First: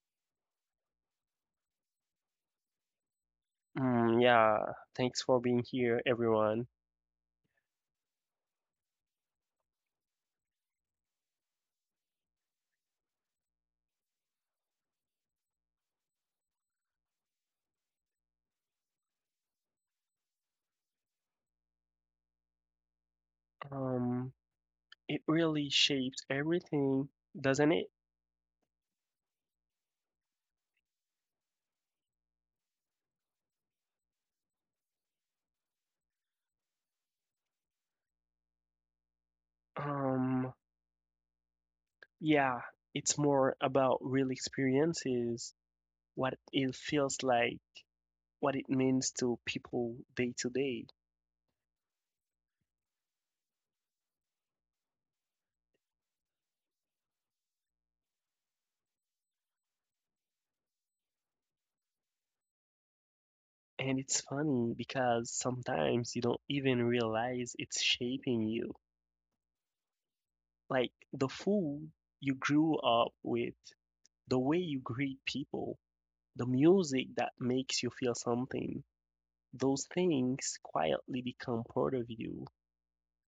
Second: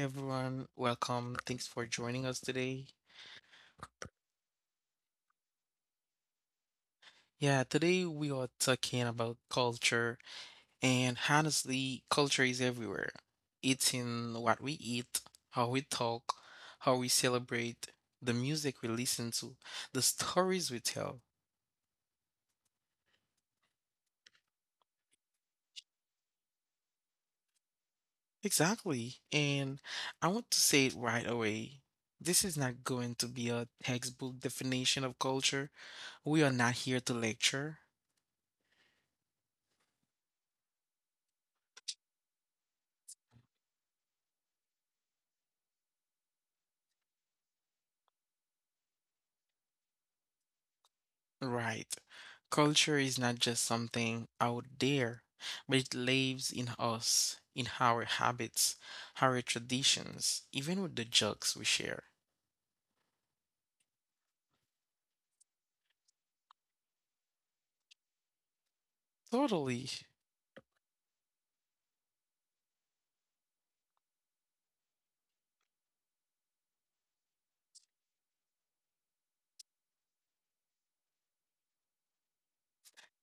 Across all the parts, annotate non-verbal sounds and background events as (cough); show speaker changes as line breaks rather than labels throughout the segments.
everyone. Welcome. Thanks for joining us today.
Mm, yeah, thanks for being here, everyone.
Yeah, today we are talking about culture, and honestly, culture is everywhere. It's in what we eat, how we talk, how we celebrate, the music we listen to, the stories we tell.
Um, it really shapes everything, doesn't it?
Exactly. And I want to say it right away. This is not going to be a textbook definition of culture. We are not here to lecture.
Um, yeah, it's more about real experiences, what it feels like, what it means to people day to day.
Right. Culture is not just something out there, but it lives in us, in our habits, our traditions, even with the jokes we share.
And it's funny because sometimes you don't even realize it's shaping you.
Totally.
Like the food you grew up with, the way you greet people, the music that makes you feel something. Those things quietly become part of you.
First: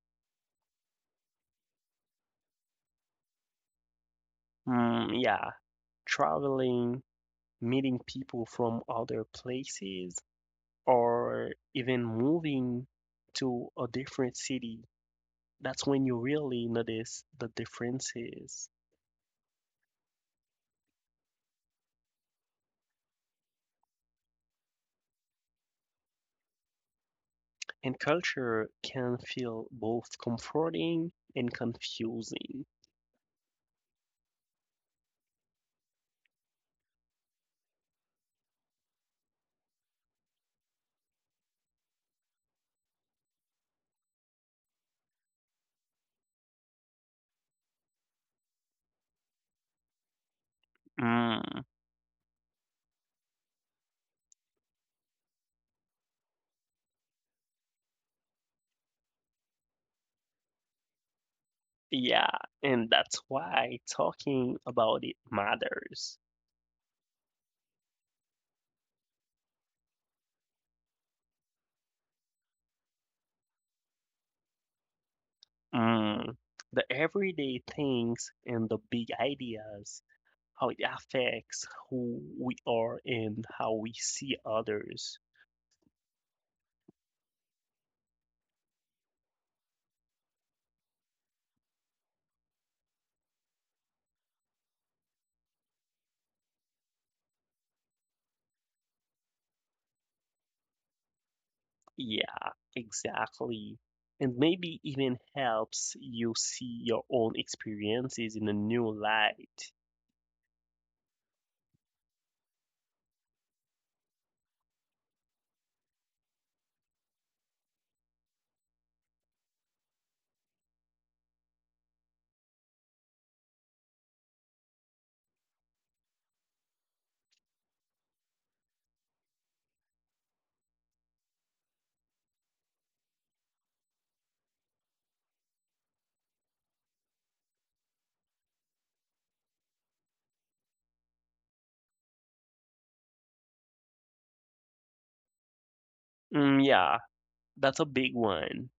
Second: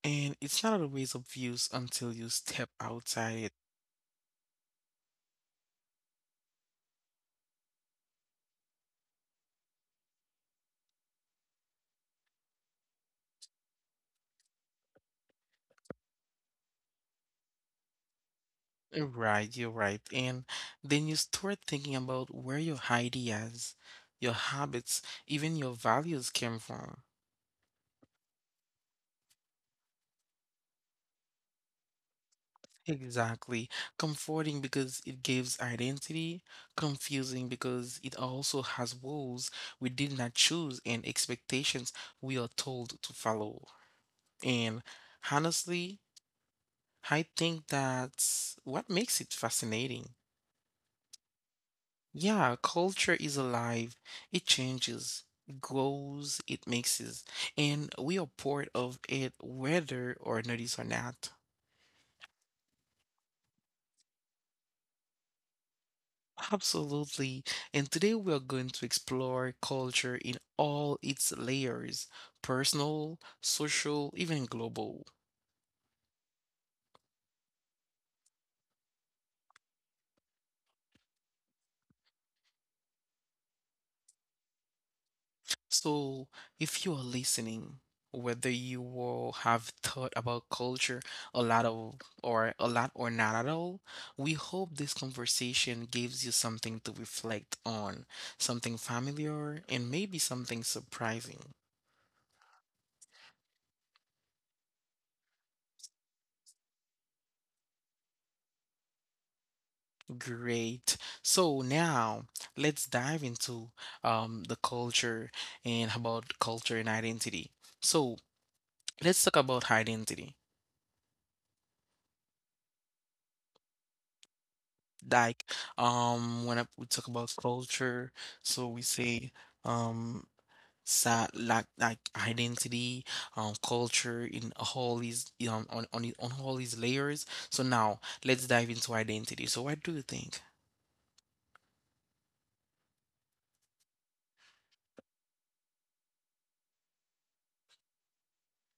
And it's not always obvious until you step outside it.
Mm, yeah, traveling, meeting people from other places, or even moving to a different city. That's when you really notice the differences.
Right, you're right. And then you start thinking about where your ideas, your habits, even your values came from.
And culture can feel both comforting and confusing.
Exactly. Comforting because it gives identity, confusing because it also has rules we did not choose and expectations we are told to follow. And honestly, I think that's what makes it fascinating.
Mm,
Yeah, culture is alive, it changes, it grows, it mixes, and we are part of it whether or notice or not.
yeah, and that's why talking about it matters.
Absolutely. And today we are going to explore culture in all its layers, personal, social, even global.
Mm. The everyday things and the big ideas, how it affects who we are and how we see others.
So, if you are listening, whether you will have thought about culture a lot of or a lot or not at all, we hope this conversation gives you something to reflect on, something familiar and maybe something surprising.
Yeah, exactly. And maybe even helps you see your own experiences in a new light.
Great. So now let's dive into the culture and about culture and identity. So let's talk about identity. Like we talk about culture, so we say um, sa like identity, culture in all these on all these layers. So now let's dive into identity. So what do you think?
Mm, yeah, that's a big one.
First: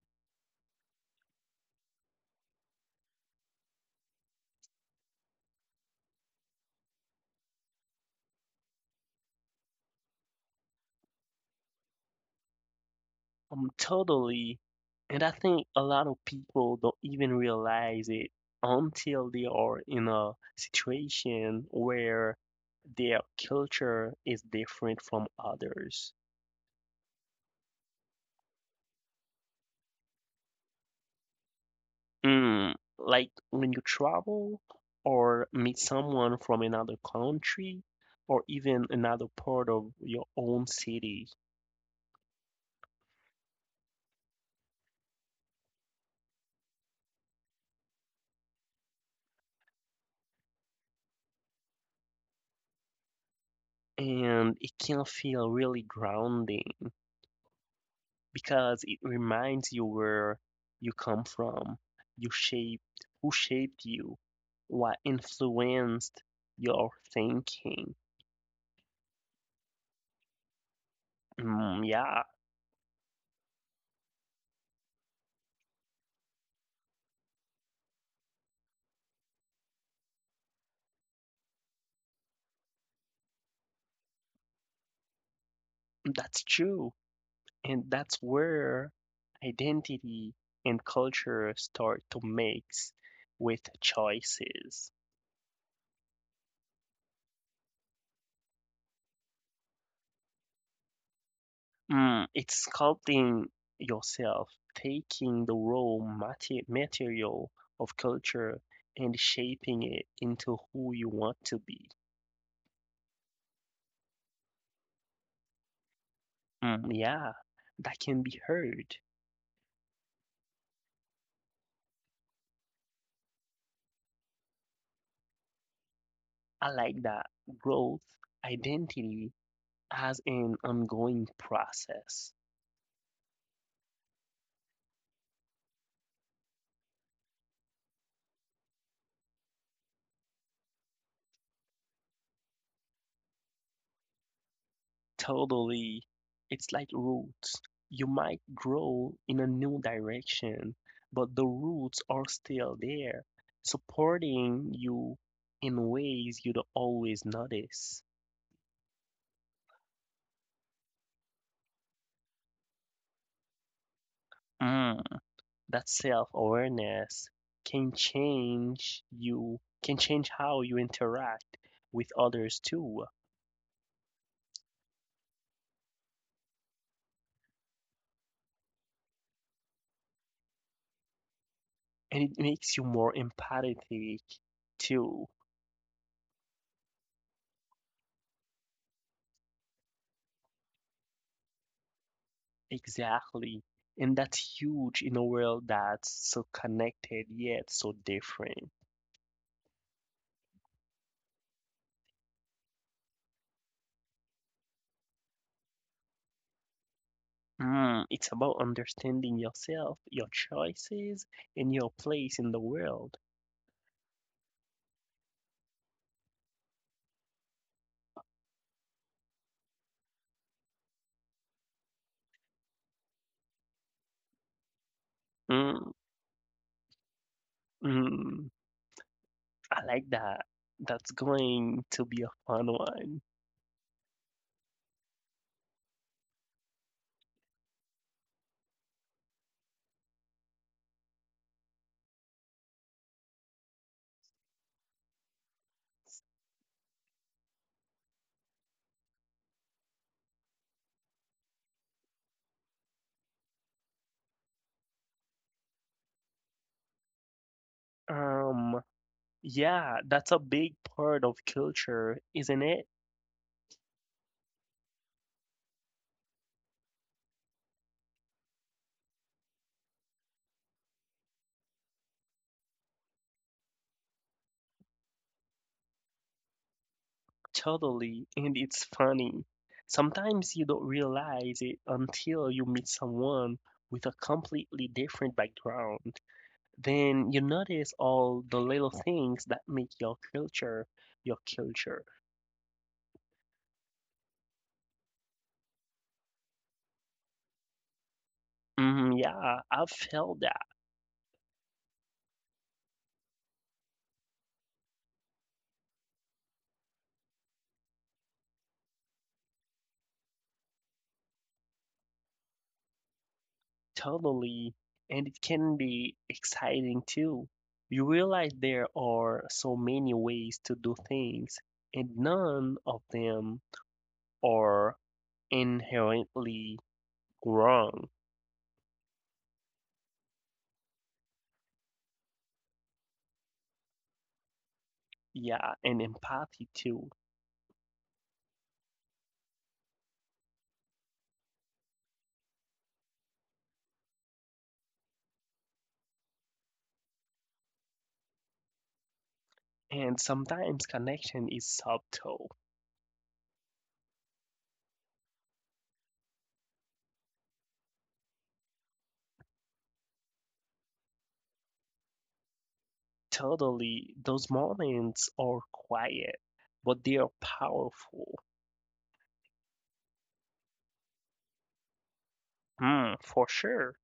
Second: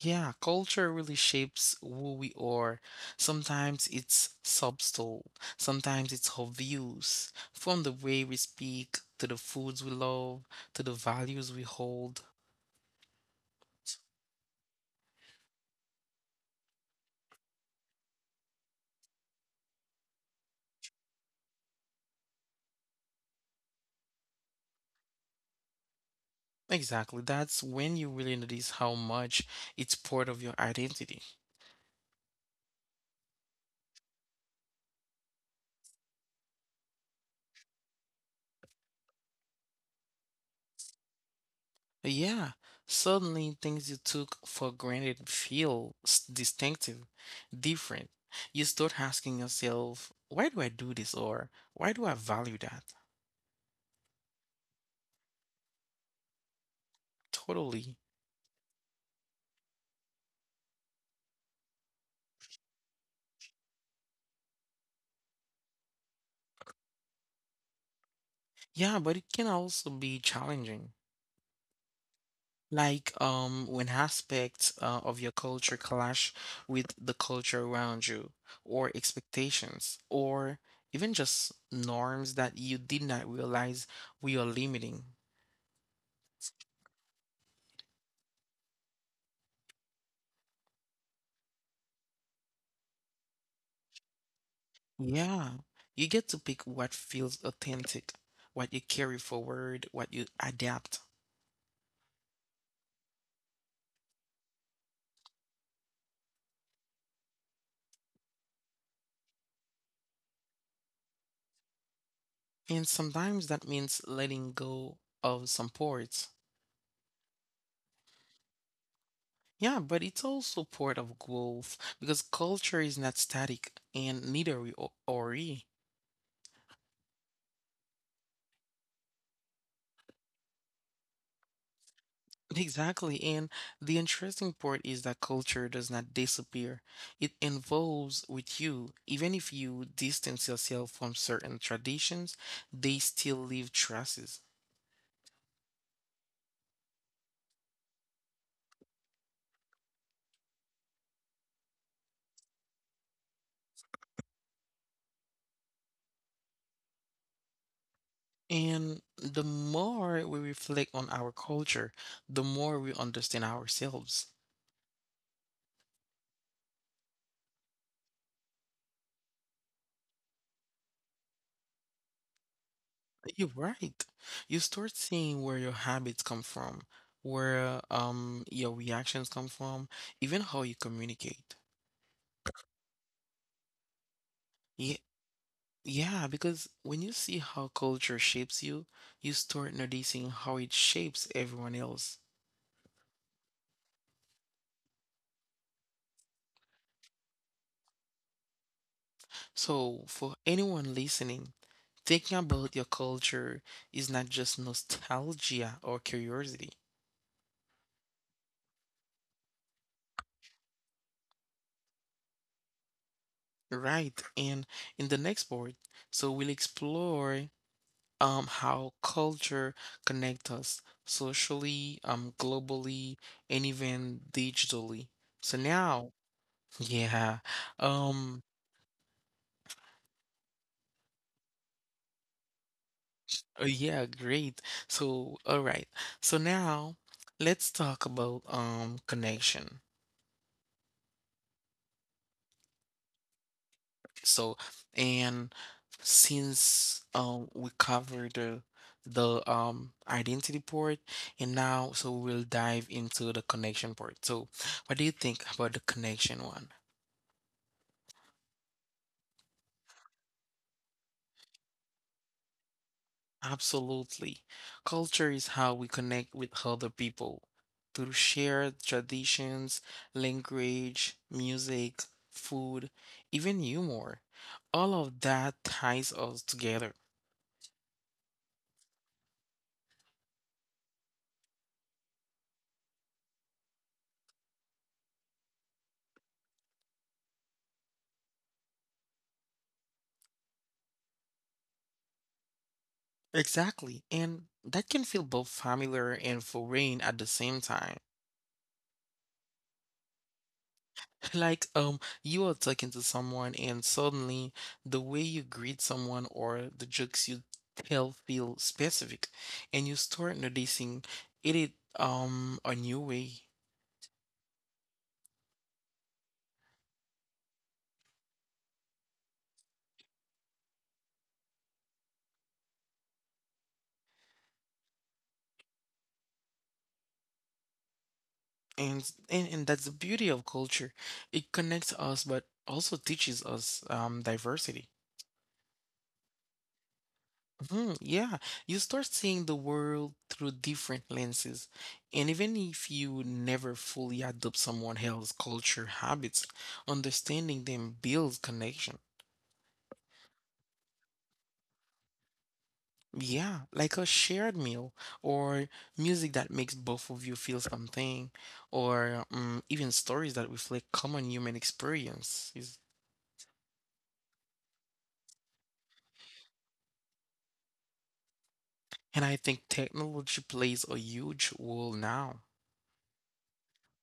Yeah, culture really shapes who we are. Sometimes it's subtle, sometimes it's obvious, from the way we speak to the foods we love to the values we hold.
Totally. And I think a lot of people don't even realize it until they are in a situation where their culture is different from others.
Exactly. That's when you really notice how much it's part of your identity.
Like when you travel or meet someone from another country or even another part of your own city,
Yeah, suddenly things you took for granted distinctive, different. You start asking yourself, why do I do this? Or why do I value that?
and it can feel really grounding.
Totally.
Because it reminds you where you come from, you shaped who shaped you, what influenced your thinking.
Yeah, but it can also be challenging.
Mm, yeah,
Like when aspects of your culture clash with the culture around you, or expectations, or even just norms that you did not realize we are limiting.
that's true. And that's where identity and culture start to mix with choices.
Yeah, you get to pick what feels authentic, what you carry forward, what you adapt.
It's sculpting yourself, taking the raw material of culture and shaping it into who you want to be.
And sometimes that means letting go of some parts.
Mm, yeah, that can be heard.
Yeah, but it's also part of growth because culture is not static and neither are we.
I like that. Growth, identity as an ongoing process.
(laughs) Exactly. And the interesting part is that culture does not disappear. It evolves with you. Even if you distance yourself from certain traditions, they still leave traces.
Totally. It's like roots. You might grow in a new direction, but the roots are still there, supporting you in ways you don't always notice.
And the more we reflect on our culture, the more we understand ourselves.
Mm, That self-awareness can change you, can change how you interact with others too.
You're right. You start seeing where your habits come from, where your reactions come from, even how you communicate.
And it makes you more empathetic
Yeah,
too.
yeah, because when you see how culture shapes you, you start noticing how it shapes everyone else.
Exactly. And that's huge in a world that's so connected yet so different.
So, for anyone listening, thinking about your culture is not just nostalgia or curiosity.
It's about understanding yourself, your choices, and your place in the world.
Right, and in the next part, so we'll explore how culture connects us socially, globally, and even digitally. So
Mm,
now, (laughs) yeah, um,
mm, I like that. That's going to be a fun one.
yeah, great. So, all right. So now, let's talk about connection. So, and since we covered the identity part, and now so we'll dive into the connection part. So, what do you think about the connection one?
Um, yeah, that's a big part of culture, isn't it?
Absolutely. Culture is how we connect with other people through shared traditions, language, music, food, even humor. All of that ties us together.
Totally, and it's funny. Sometimes you don't realize it until you meet someone with a completely different background. Then you notice all the little things that make your culture your culture.
Exactly. And that can feel both familiar and foreign at the same time.
Mhm, yeah, I've felt that.
(laughs) Like, you are talking to someone and suddenly the way you greet someone or the jokes you tell feel specific and you start noticing it a new way.
Totally, and it can be exciting too. You realize there are so many ways to do things, and none of them are inherently wrong.
And that's the beauty of culture. It connects us but also teaches us diversity.
Yeah, and empathy too.
Mhm, yeah, you start seeing the world through different lenses. And even if you never fully adopt someone else's culture habits, understanding them builds connection.
And sometimes connection is subtle.
Yeah, like a shared meal or music that makes both of you feel something, or even stories that reflect common human experiences.
Totally, those moments are quiet, but they are powerful.
And I think technology plays a huge role now.
Hmm, for sure.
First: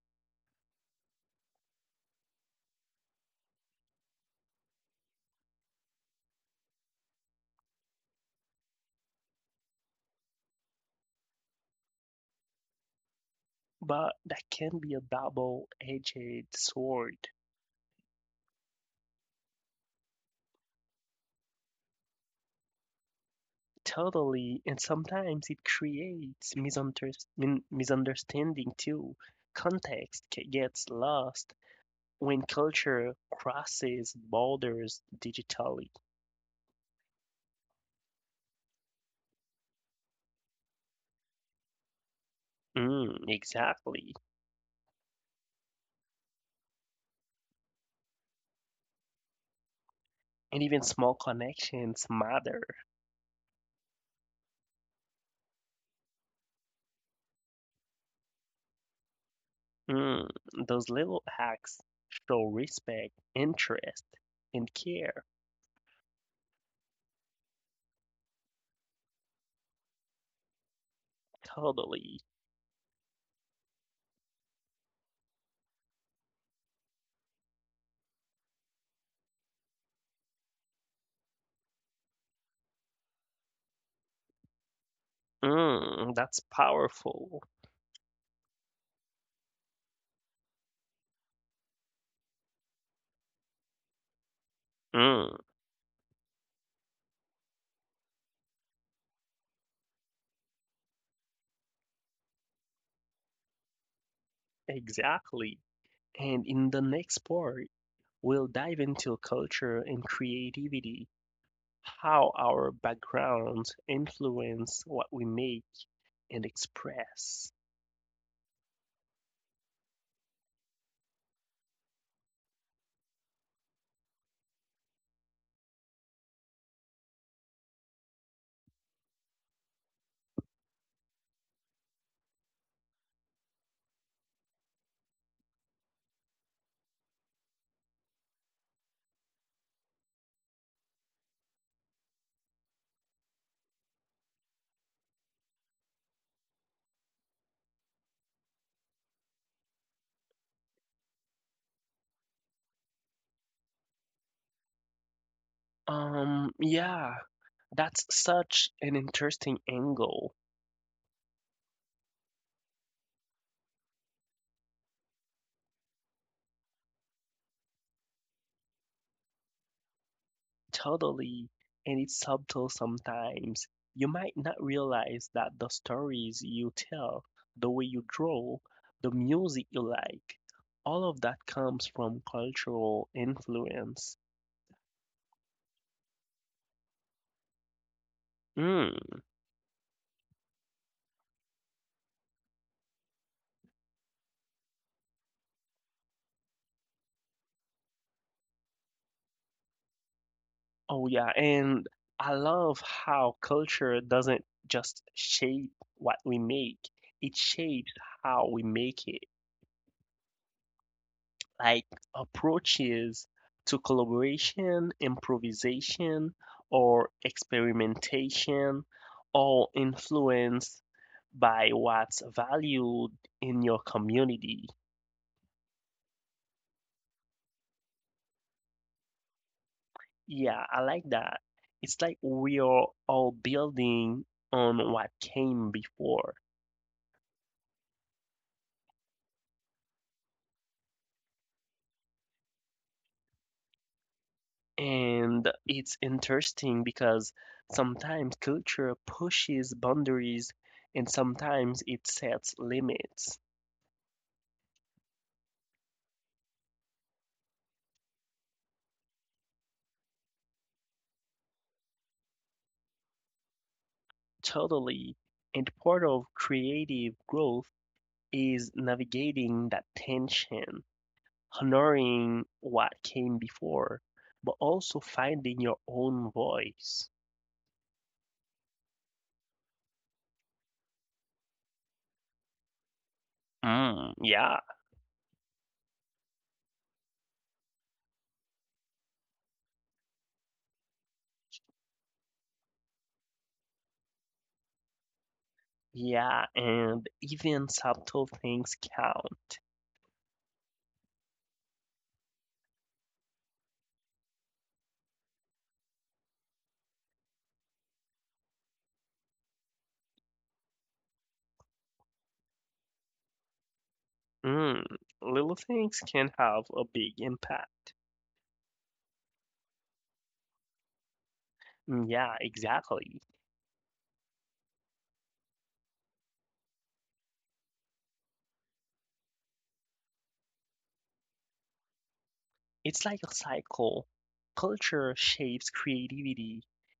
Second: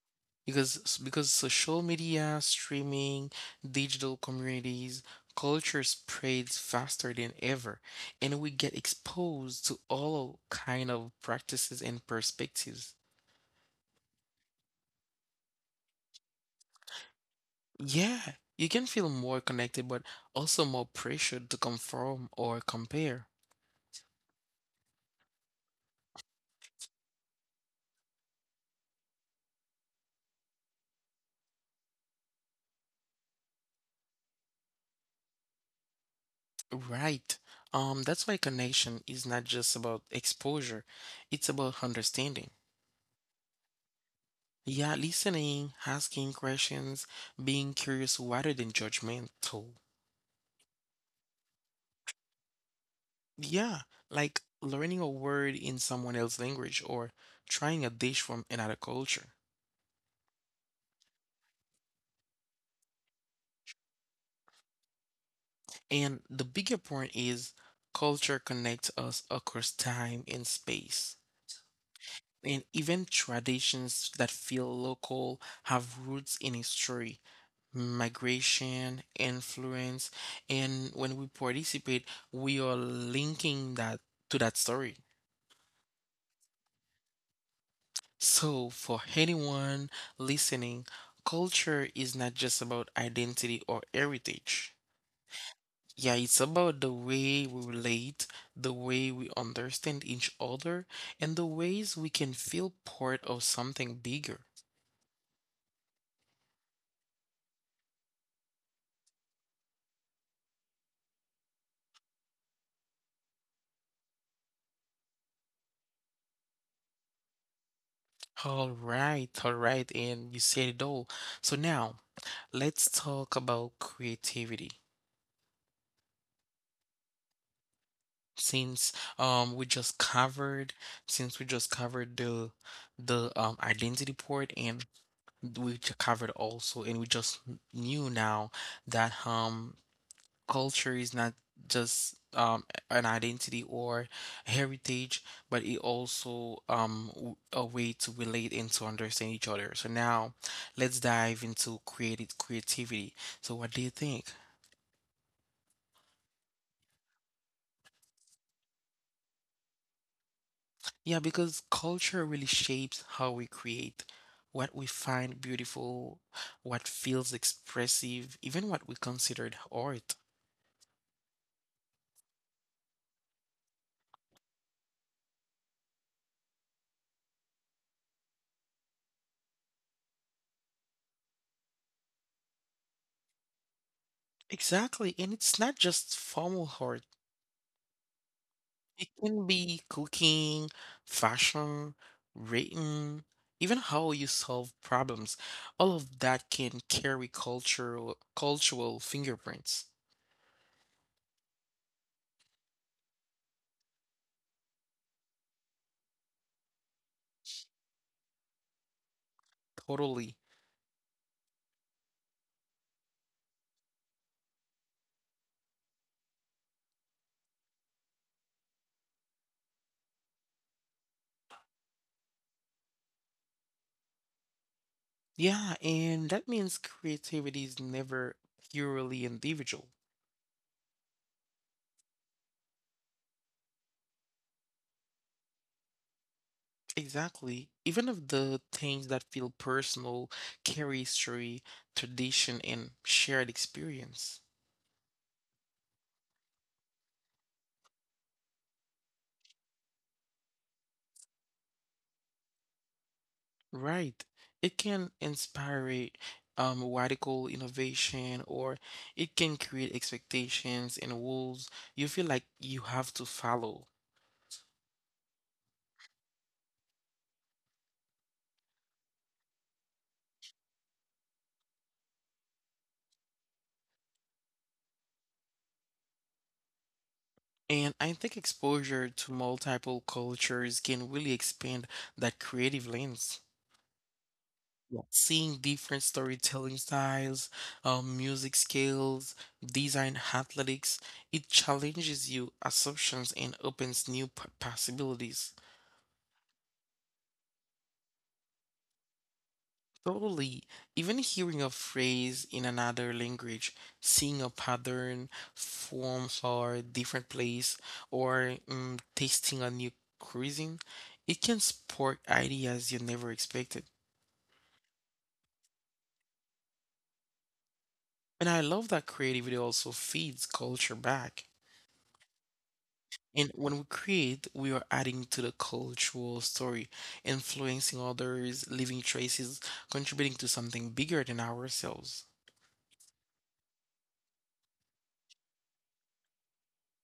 Because social media, streaming, digital communities, culture spreads faster than ever, and we get exposed to all kind of practices and perspectives.
But that can be a double-edged sword.
Yeah, you can feel more connected, but also more pressured to conform or compare.
Totally, and sometimes it creates misunderstanding too. Context gets lost when culture crosses borders digitally.
Right. That's why connection is not just about exposure, it's about understanding.
Mm, exactly.
Yeah, listening, asking questions, being curious rather than judgmental.
And even small connections matter.
Yeah, like learning a word in someone else's language or trying a dish from another culture.
Mm, those little acts show respect, interest, and care.
And the bigger point is culture connects us across time and space.
Totally.
And even traditions that feel local have roots in history, migration, influence, and when we participate, we are linking that to that story.
That's powerful.
So, for anyone listening, culture is not just about identity or heritage.
Mm,
Yeah, it's about the way we relate, the way we understand each other, and the ways we can feel part of something bigger.
exactly. And in the next part, we'll dive into culture and creativity, how our backgrounds influence what we make and express.
All right, and you said it all. So now let's talk about creativity. Since we just covered, since we just covered the identity part and covered also, and we just knew now that culture is not just an identity or heritage, but it also a way to relate and to understand each other. So now let's dive into creative creativity. So what do you think?
Yeah, that's such an interesting angle.
Yeah, because culture really shapes how we create. What we find beautiful, what feels expressive, even what we considered art.
Totally, and it's subtle sometimes. You might not realize that the stories you tell, the way you draw, the music you like, all of that comes from cultural influence.
Exactly. And it's not just formal art. It
Mm.
can be cooking, fashion, written, even how you solve problems. All of that can carry cultural fingerprints.
Oh, yeah, and I love how culture doesn't just shape what we make, it shapes how we make it.
Totally.
Like approaches to collaboration, improvisation, or experimentation, all influenced by what's valued in your community.
Yeah, and that means creativity is never purely individual.
Yeah, I like that. It's like we are all building on what came before.
Exactly. Even if the things that feel personal carry history, tradition, and shared experience.
And it's interesting because sometimes culture pushes boundaries and sometimes it sets limits.
Right. It can inspire radical innovation or it can create expectations and rules you feel like you have to follow.
Totally. And part of creative growth is navigating that tension, honoring what came before, but also finding your own voice.
And I think exposure to multiple cultures can really expand that creative lens.
Mm, yeah,
Yes. Seeing different storytelling styles, music skills, design, athletics, it challenges you assumptions and opens possibilities.
yeah, and even subtle things count.
Totally. Even hearing a phrase in another language, seeing a pattern, form for a different place, or tasting a new cuisine, it can spark ideas you never expected.
Mm, Little things can have a big impact.
And I love that creativity also feeds culture back.
Mm, yeah, exactly.
And when we create, we are adding to the cultural story, influencing others, leaving traces, contributing to something bigger than ourselves.
It's like a cycle. Culture shapes creativity,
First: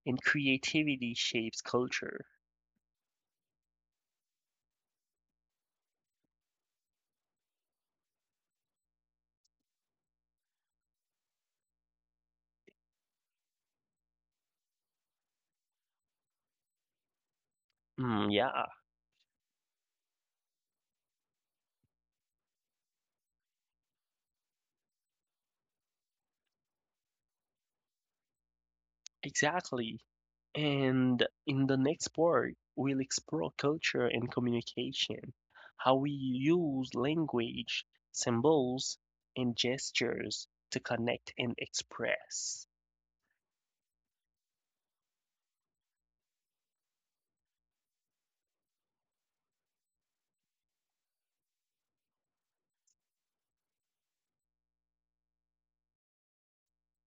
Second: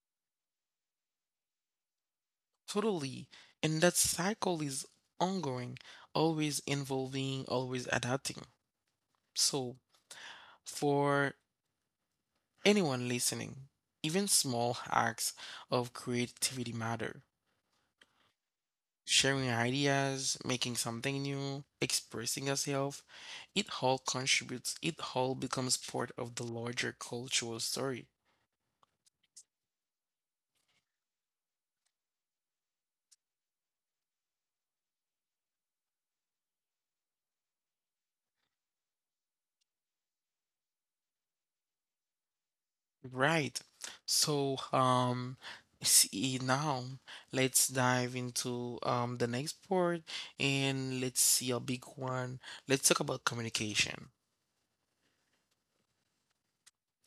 and creativity shapes culture.
Totally. And that cycle is ongoing, always involving, always adapting. So, for anyone listening, even small acts of creativity matter.
Mm, yeah,
Sharing ideas, making something new, expressing yourself, it all contributes, it all becomes part of the larger cultural story.
exactly. And in the next part, we'll explore culture and communication, how we use language, symbols, and gestures to connect and express.
Right. So, see now, let's dive into the next part and let's see a big one. Let's talk about communication.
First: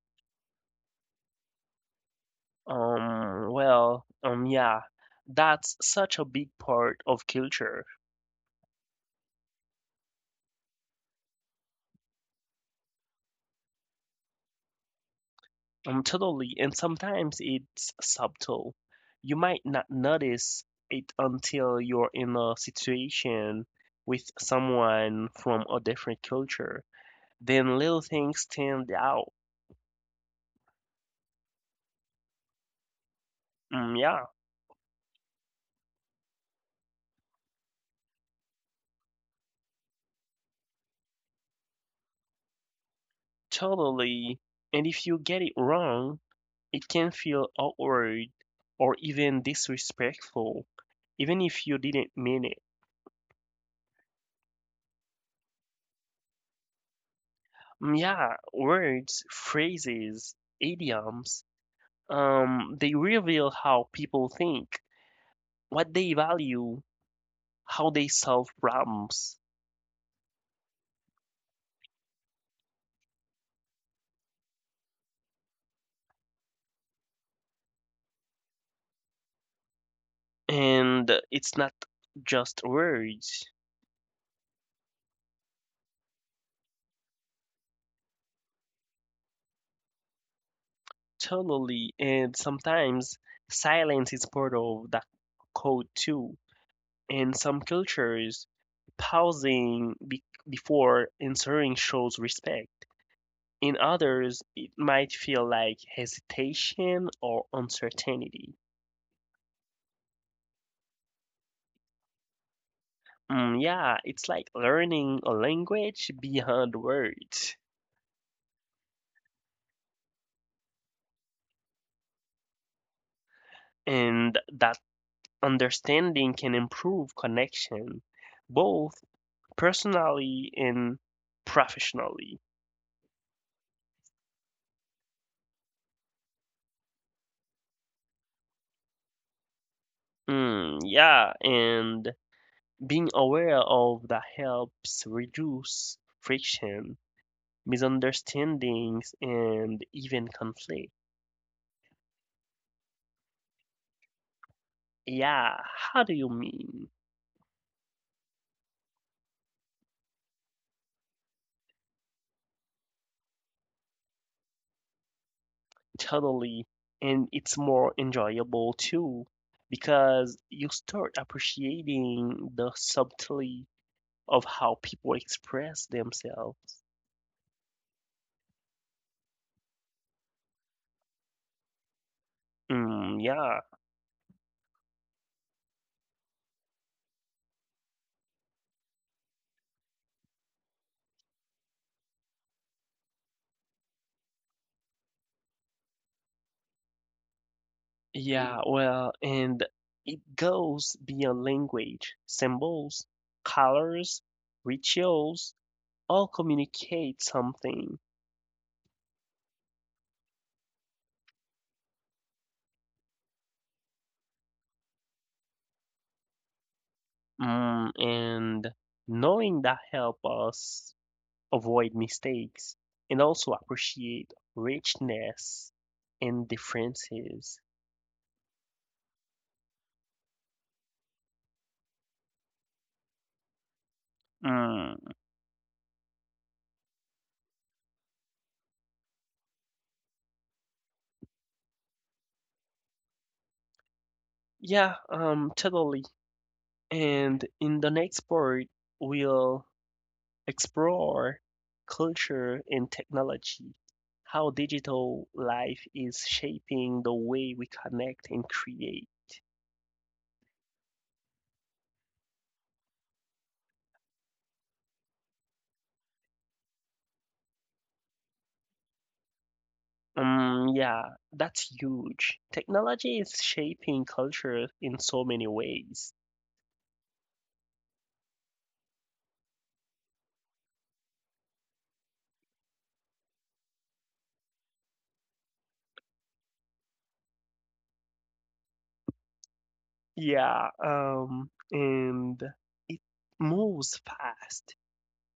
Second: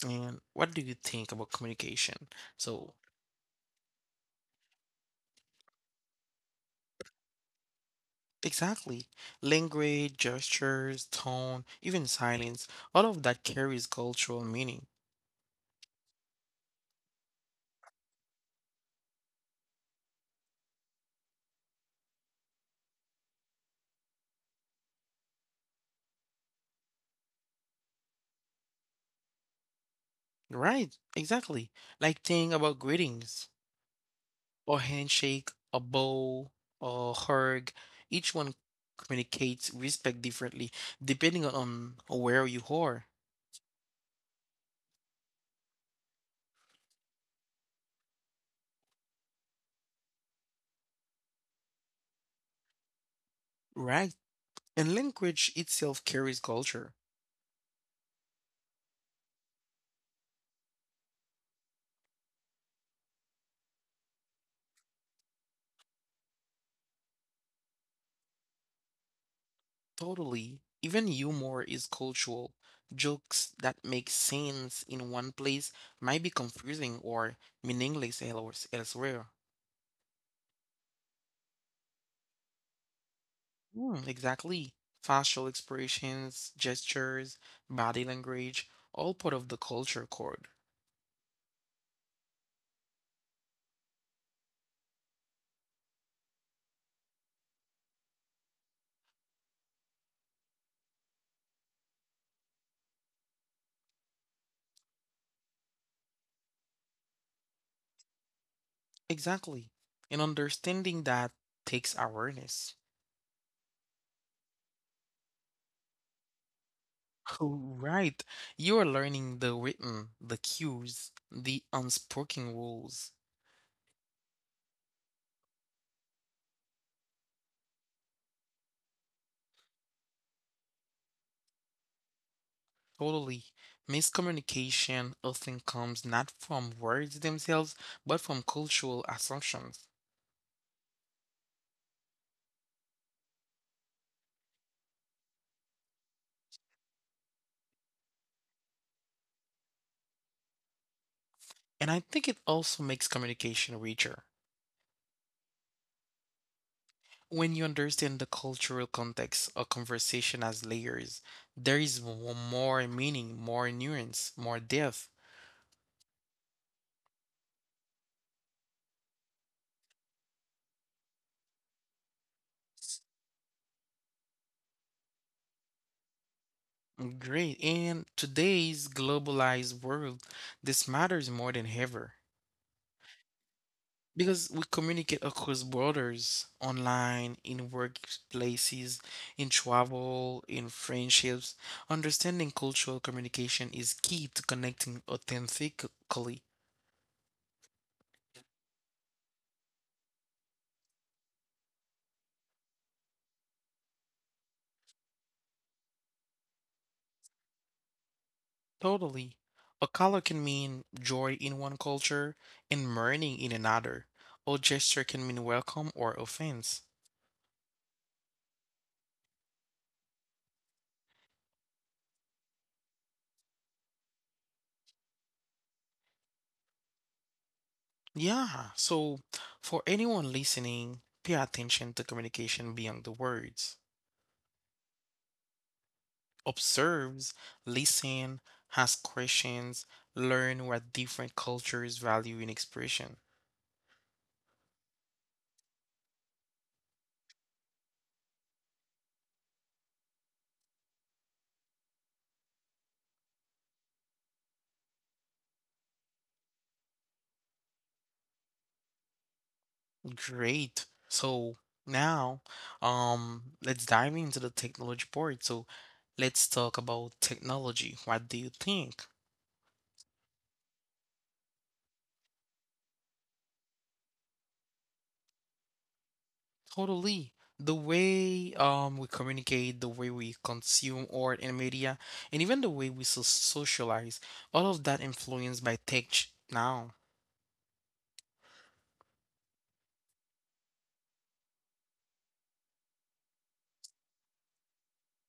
And what do you think about communication? So,
Well, yeah, that's such a big part of culture.
exactly, language, gestures, tone, even silence, all of that carries cultural meaning.
Totally. And sometimes it's subtle. You might not notice it until you're in a situation with someone from a different culture. Then little things stand out.
Right, exactly. Like think about greetings
Mm, yeah,
or handshake, a bow or hug. Each one communicates respect differently depending on where you are,
totally. And if you get it wrong, it can feel awkward or even disrespectful, even if you didn't mean it.
right? And language itself carries culture.
Mm, yeah, words, phrases, idioms, they reveal how people think, what they value, how they solve problems.
Totally. Even humor is cultural. Jokes that make sense in one place might be confusing or elsewhere.
And it's not just words,
Mm, exactly. Facial expressions, gestures, body language, all part of the culture code.
totally. And sometimes silence is part of that code too. In some cultures, pausing before answering shows respect. In others, it might feel like hesitation or uncertainty.
Exactly. And understanding that takes awareness.
Mm, yeah, it's like learning a language beyond
(laughs)
words,
Oh, right. You are learning the written, the cues, the unspoken rules.
and that understanding can improve connection, both personally and professionally.
Totally. Miscommunication often comes not from words themselves, but from cultural assumptions.
Mm, yeah, and being aware of that helps reduce friction, misunderstandings, and even conflict.
And I think it also makes communication richer.
Yeah, how do you mean?
When you understand the cultural context of conversation as layers, there is more meaning, more nuance, more depth.
Totally, and it's more enjoyable too because you start appreciating the subtlety of how people express themselves.
Great. And today's globalized world, this matters more than ever
Mm, yeah,
because we communicate across borders, online, in workplaces, in travel, in friendships. Understanding cultural communication is key to connecting authentically.
yeah, well, and it goes beyond language, symbols, colors, rituals, all communicate something.
Totally. A color can mean joy in one culture and mourning in another. A gesture can mean welcome or offense.
And knowing that help us avoid mistakes, and also appreciate richness and differences.
Yeah, so for anyone listening, pay attention to communication beyond the words.
Mm,
Observe, listen, ask questions, learn what different cultures value in expression.
yeah, totally. And in the next part, we'll explore culture and technology, how digital life is shaping the way we connect and create.
Great. So now, let's dive into the technology part. So let's talk about technology. What do you think?
Yeah, that's huge. Technology is shaping culture in so many ways.
Totally. The way we communicate, the way we consume art and media, and even the way we socialize, all of that influenced by tech now.
Yeah, and it moves fast.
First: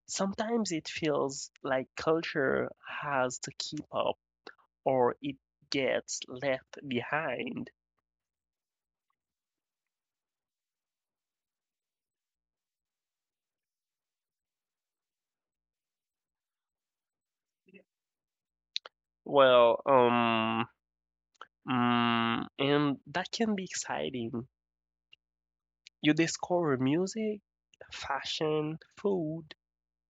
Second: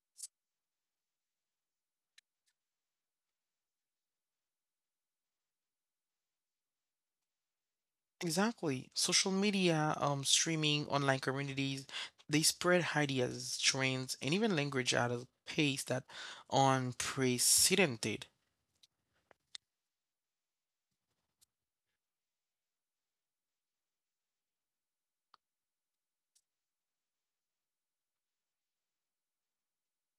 Sometimes it feels like culture has to keep up or it gets left behind.
Exactly. Social media, streaming, online communities, they spread ideas, trends, and even language at a pace that unprecedented.
Well, and that can be exciting. You discover music, fashion, food,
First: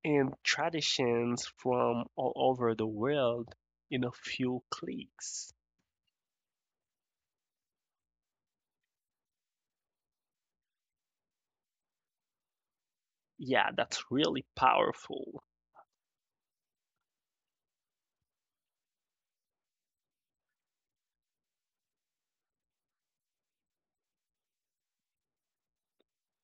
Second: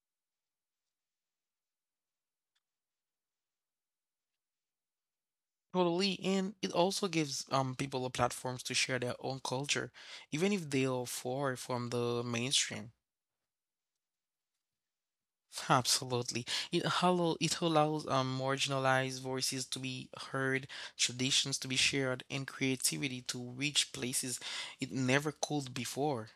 and traditions from all over the world in a few clicks.
Totally, and it also gives people a platforms to share their own culture, even if they are far from the mainstream.
Yeah, that's really powerful.
(laughs) Absolutely. It allows marginalized voices to be heard, traditions to be shared, and creativity to reach places it never could before.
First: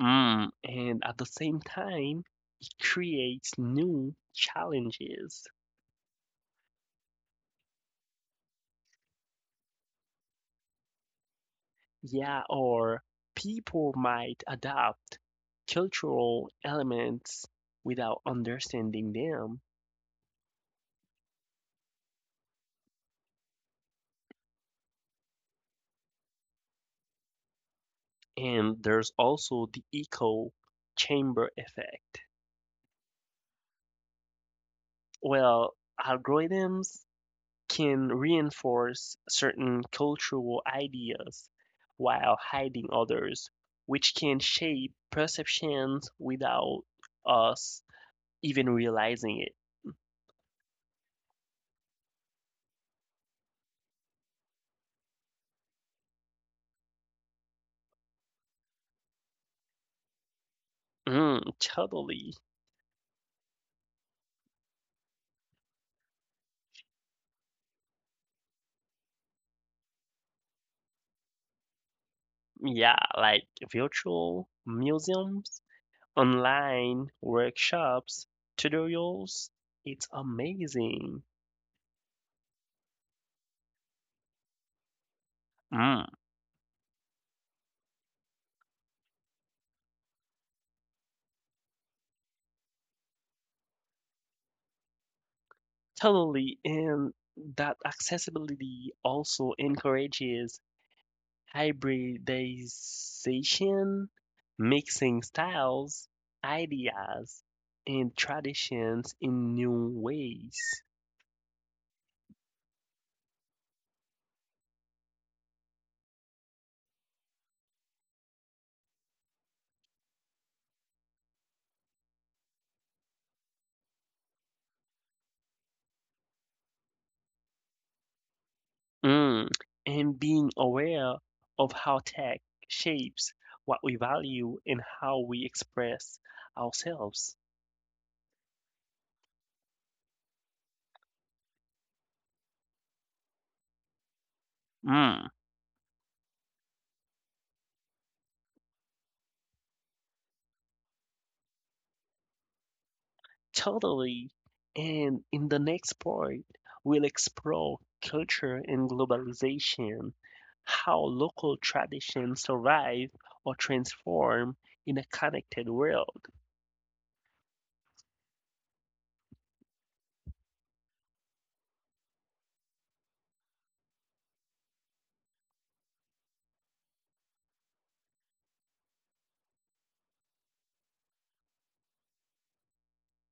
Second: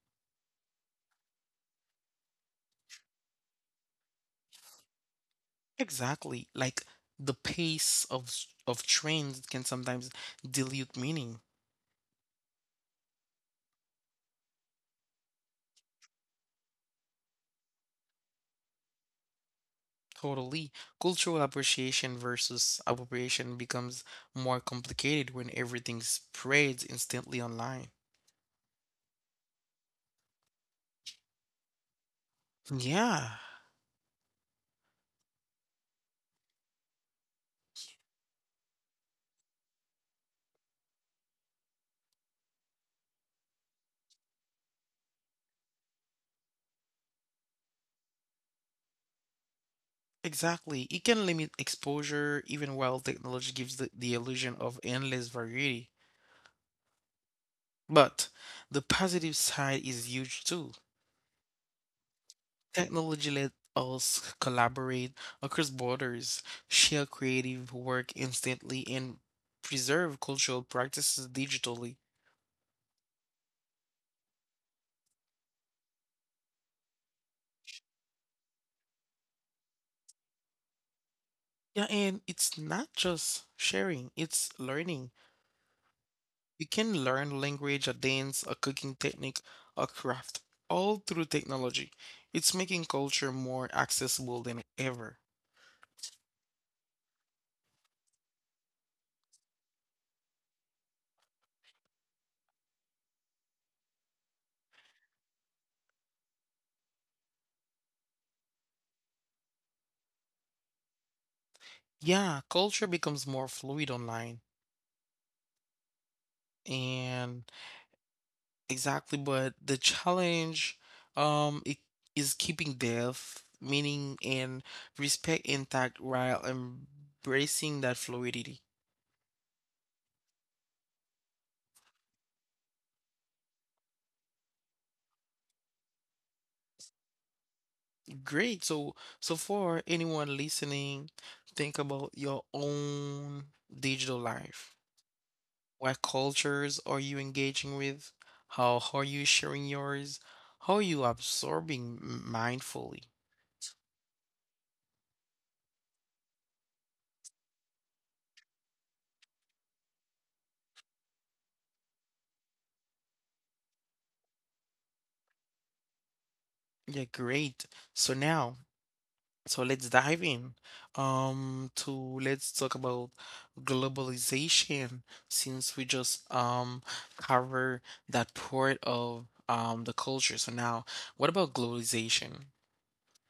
And at the same time, it creates new challenges.
Exactly. Like the pace of of trends can sometimes dilute meaning.
Yeah, or people might adopt cultural elements without understanding them.
Totally. Cultural appreciation versus appropriation becomes more complicated when everything spreads instantly online.
And there's also the echo chamber effect.
Yeah,
Well, algorithms can reinforce certain cultural ideas while hiding others, which can shape perceptions without us even realizing it.
exactly. It can limit exposure even while technology gives the illusion of endless variety. But the positive side is huge too.
Mm, totally.
Technology lets us collaborate across borders, share creative work instantly, and preserve cultural practices digitally.
Yeah, like virtual museums, online workshops, tutorials. It's amazing.
Yeah, and it's not just sharing, it's learning.
Mm,
You can learn language, a dance, a cooking technique, a craft, all through technology. It's making culture more accessible than ever.
totally. And that accessibility also encourages hybridization, mixing styles, ideas, and traditions in new ways.
Yeah, culture becomes more fluid online. And Exactly, but the challenge it is keeping depth, meaning and respect intact while embracing that fluidity.
Mm, and being aware of how tech shapes what we value and how we express ourselves.
Great. So for anyone listening, think about your own digital life.
Mm,
What cultures are you engaging with? How are you sharing yours? How are you absorbing mindfully?
totally. And in the next part, we'll explore culture and globalization, how local traditions survive or transform in a connected world.
Yeah, great. So now So let's dive in to let's talk about globalization since we just cover that part of the culture. So now what about globalization?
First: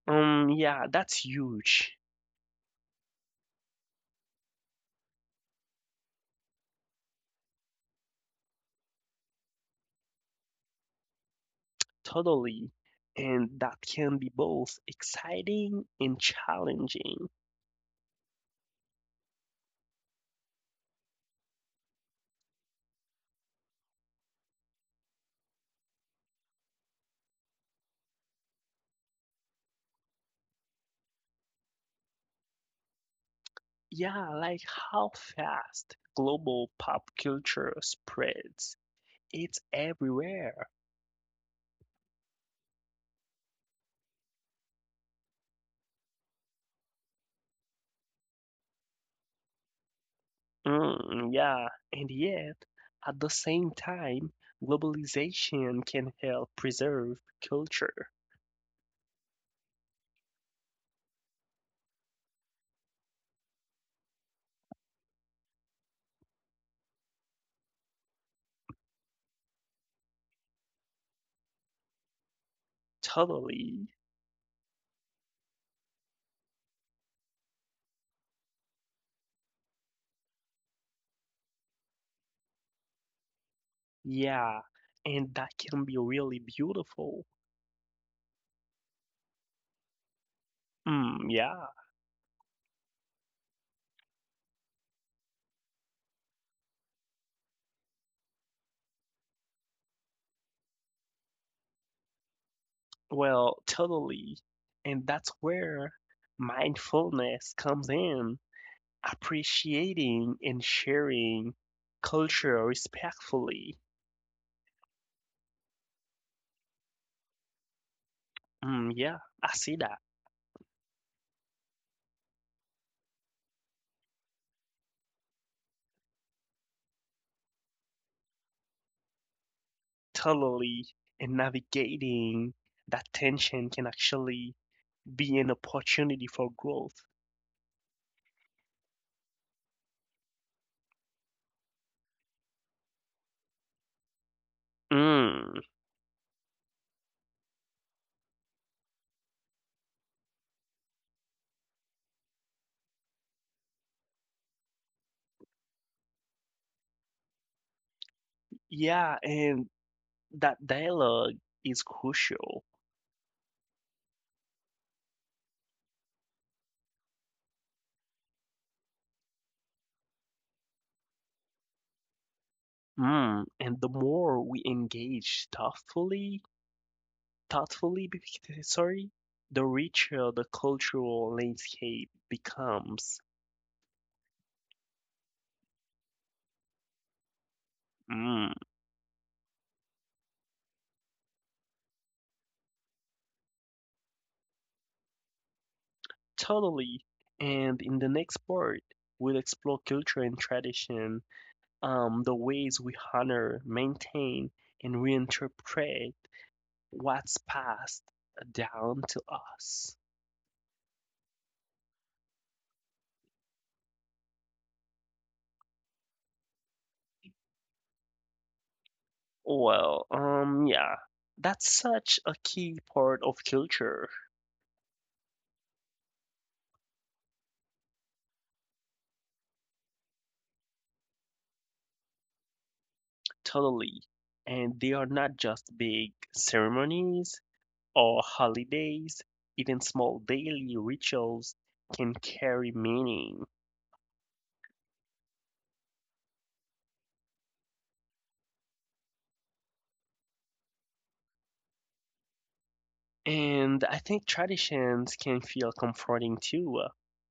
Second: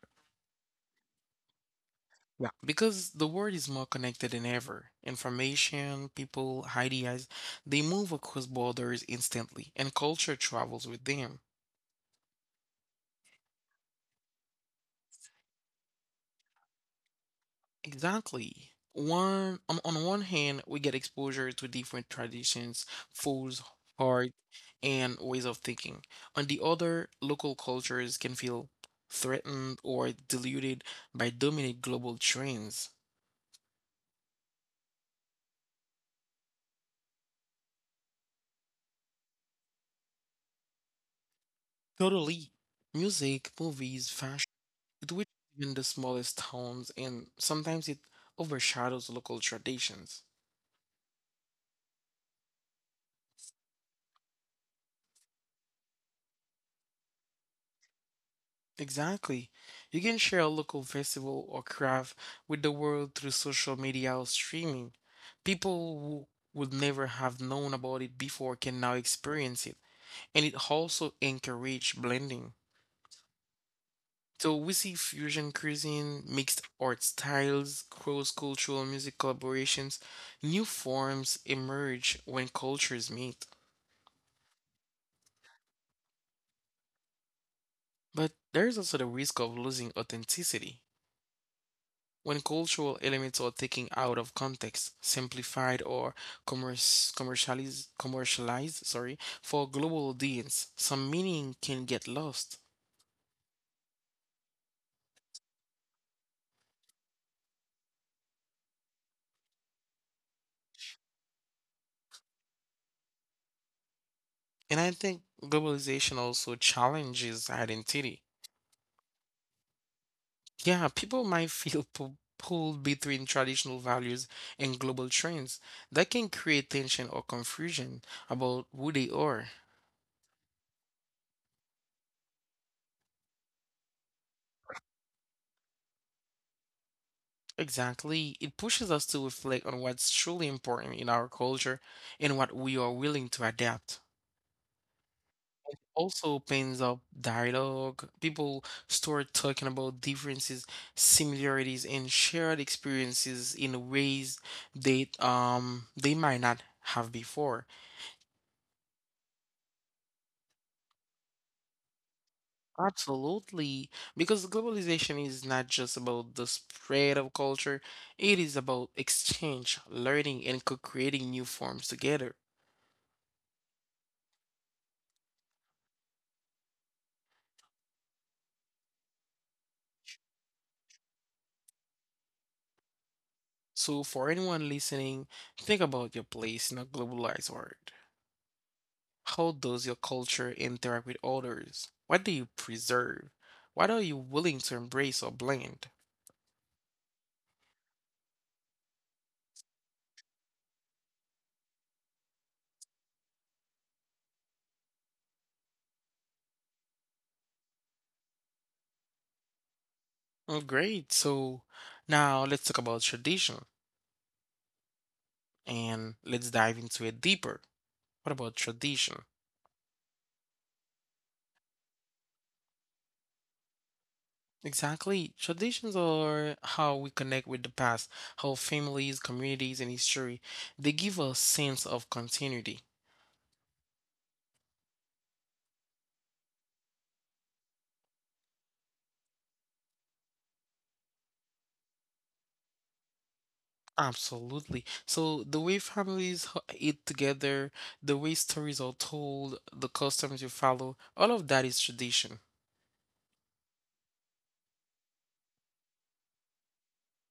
Yeah, that's huge.
Yeah. Because the world is more connected than ever. Information, people, ideas, they move across borders instantly, and culture travels with them.
Totally. And that can be both exciting and challenging.
Exactly. On one hand, we get exposure to different traditions, foods, art, and ways of thinking. On the other, local cultures can feel threatened or diluted by dominant global trends.
Yeah, like how fast global pop culture spreads. It's everywhere.
Totally. Music, movies, fashion, it which even the smallest towns and sometimes it overshadows local traditions.
Mm, yeah, and yet, at the same time, globalization can help preserve culture.
Exactly. You can share a local festival or craft with the world through social media or streaming. People who would never have known about it before can now experience it, and it also encourage blending.
Totally.
So we see fusion cuisine, mixed art styles, cross-cultural music collaborations, new forms emerge when cultures meet.
Yeah, and that can be really beautiful.
But there's also the risk of losing authenticity.
Mm, yeah,
When cultural elements are taken out of context, simplified or commercialized, sorry, for global audience, some meaning can get lost.
well, totally. And that's where mindfulness comes in. Appreciating and sharing culture respectfully.
And I think globalization also challenges identity.
Mm, yeah, I see that.
Yeah, people might (laughs) feel pulled between traditional values and global trends. That can create tension or confusion about who they are.
Totally. And navigating that tension can actually be an opportunity for growth.
Exactly. It pushes us to reflect on what's truly important in our culture and what we are willing to adapt.
Mm,
Also opens up dialogue. People start talking about differences, similarities, and shared experiences in ways that they might not have before.
yeah, and that dialogue is crucial.
Absolutely. Because globalization is not just about the spread of culture, it is about exchange, learning, and co-creating new forms together.
And the more we engage thoughtfully, sorry, the richer the cultural landscape becomes.
So, for anyone listening, think about your place in a globalized world.
Mm.
How does your culture interact with others? What do you preserve? What are you willing to embrace or blend?
Totally. And in the next part, we'll explore culture and tradition, the ways we honor, maintain, and reinterpret what's passed down to us.
Oh, great. So, now let's talk about tradition and let's dive into it deeper. What about tradition?
Well, yeah, that's such a key part of culture.
Exactly. Traditions are how we connect with the past, how families, communities, and history, they give a sense of continuity.
Totally. And they are not just big ceremonies or holidays, even small daily rituals can carry meaning.
Absolutely. So the way families eat together, the way stories are told, the customs you follow, all of that is tradition.
And I think traditions can feel comforting too.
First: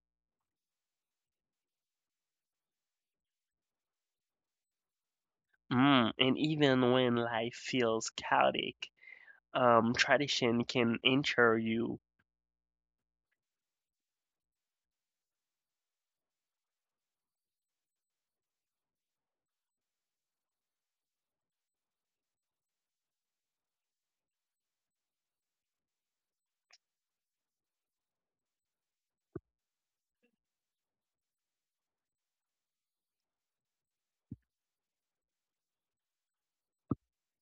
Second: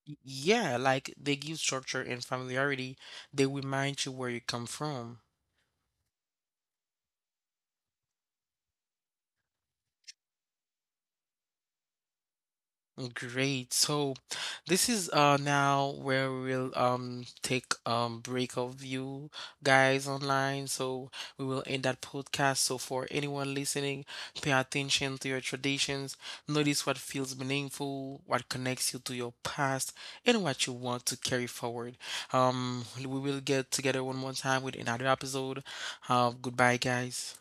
Yeah, like they give structure and familiarity. They remind you where you come from.
And even when life feels chaotic, tradition can ensure you
Great. So this is now where we'll take break of you guys online. So we will end that podcast. So for anyone listening, pay attention to your traditions. Notice what feels meaningful, what connects you to your past, and what you want to carry forward. We will get together one more time with another episode. Goodbye, guys.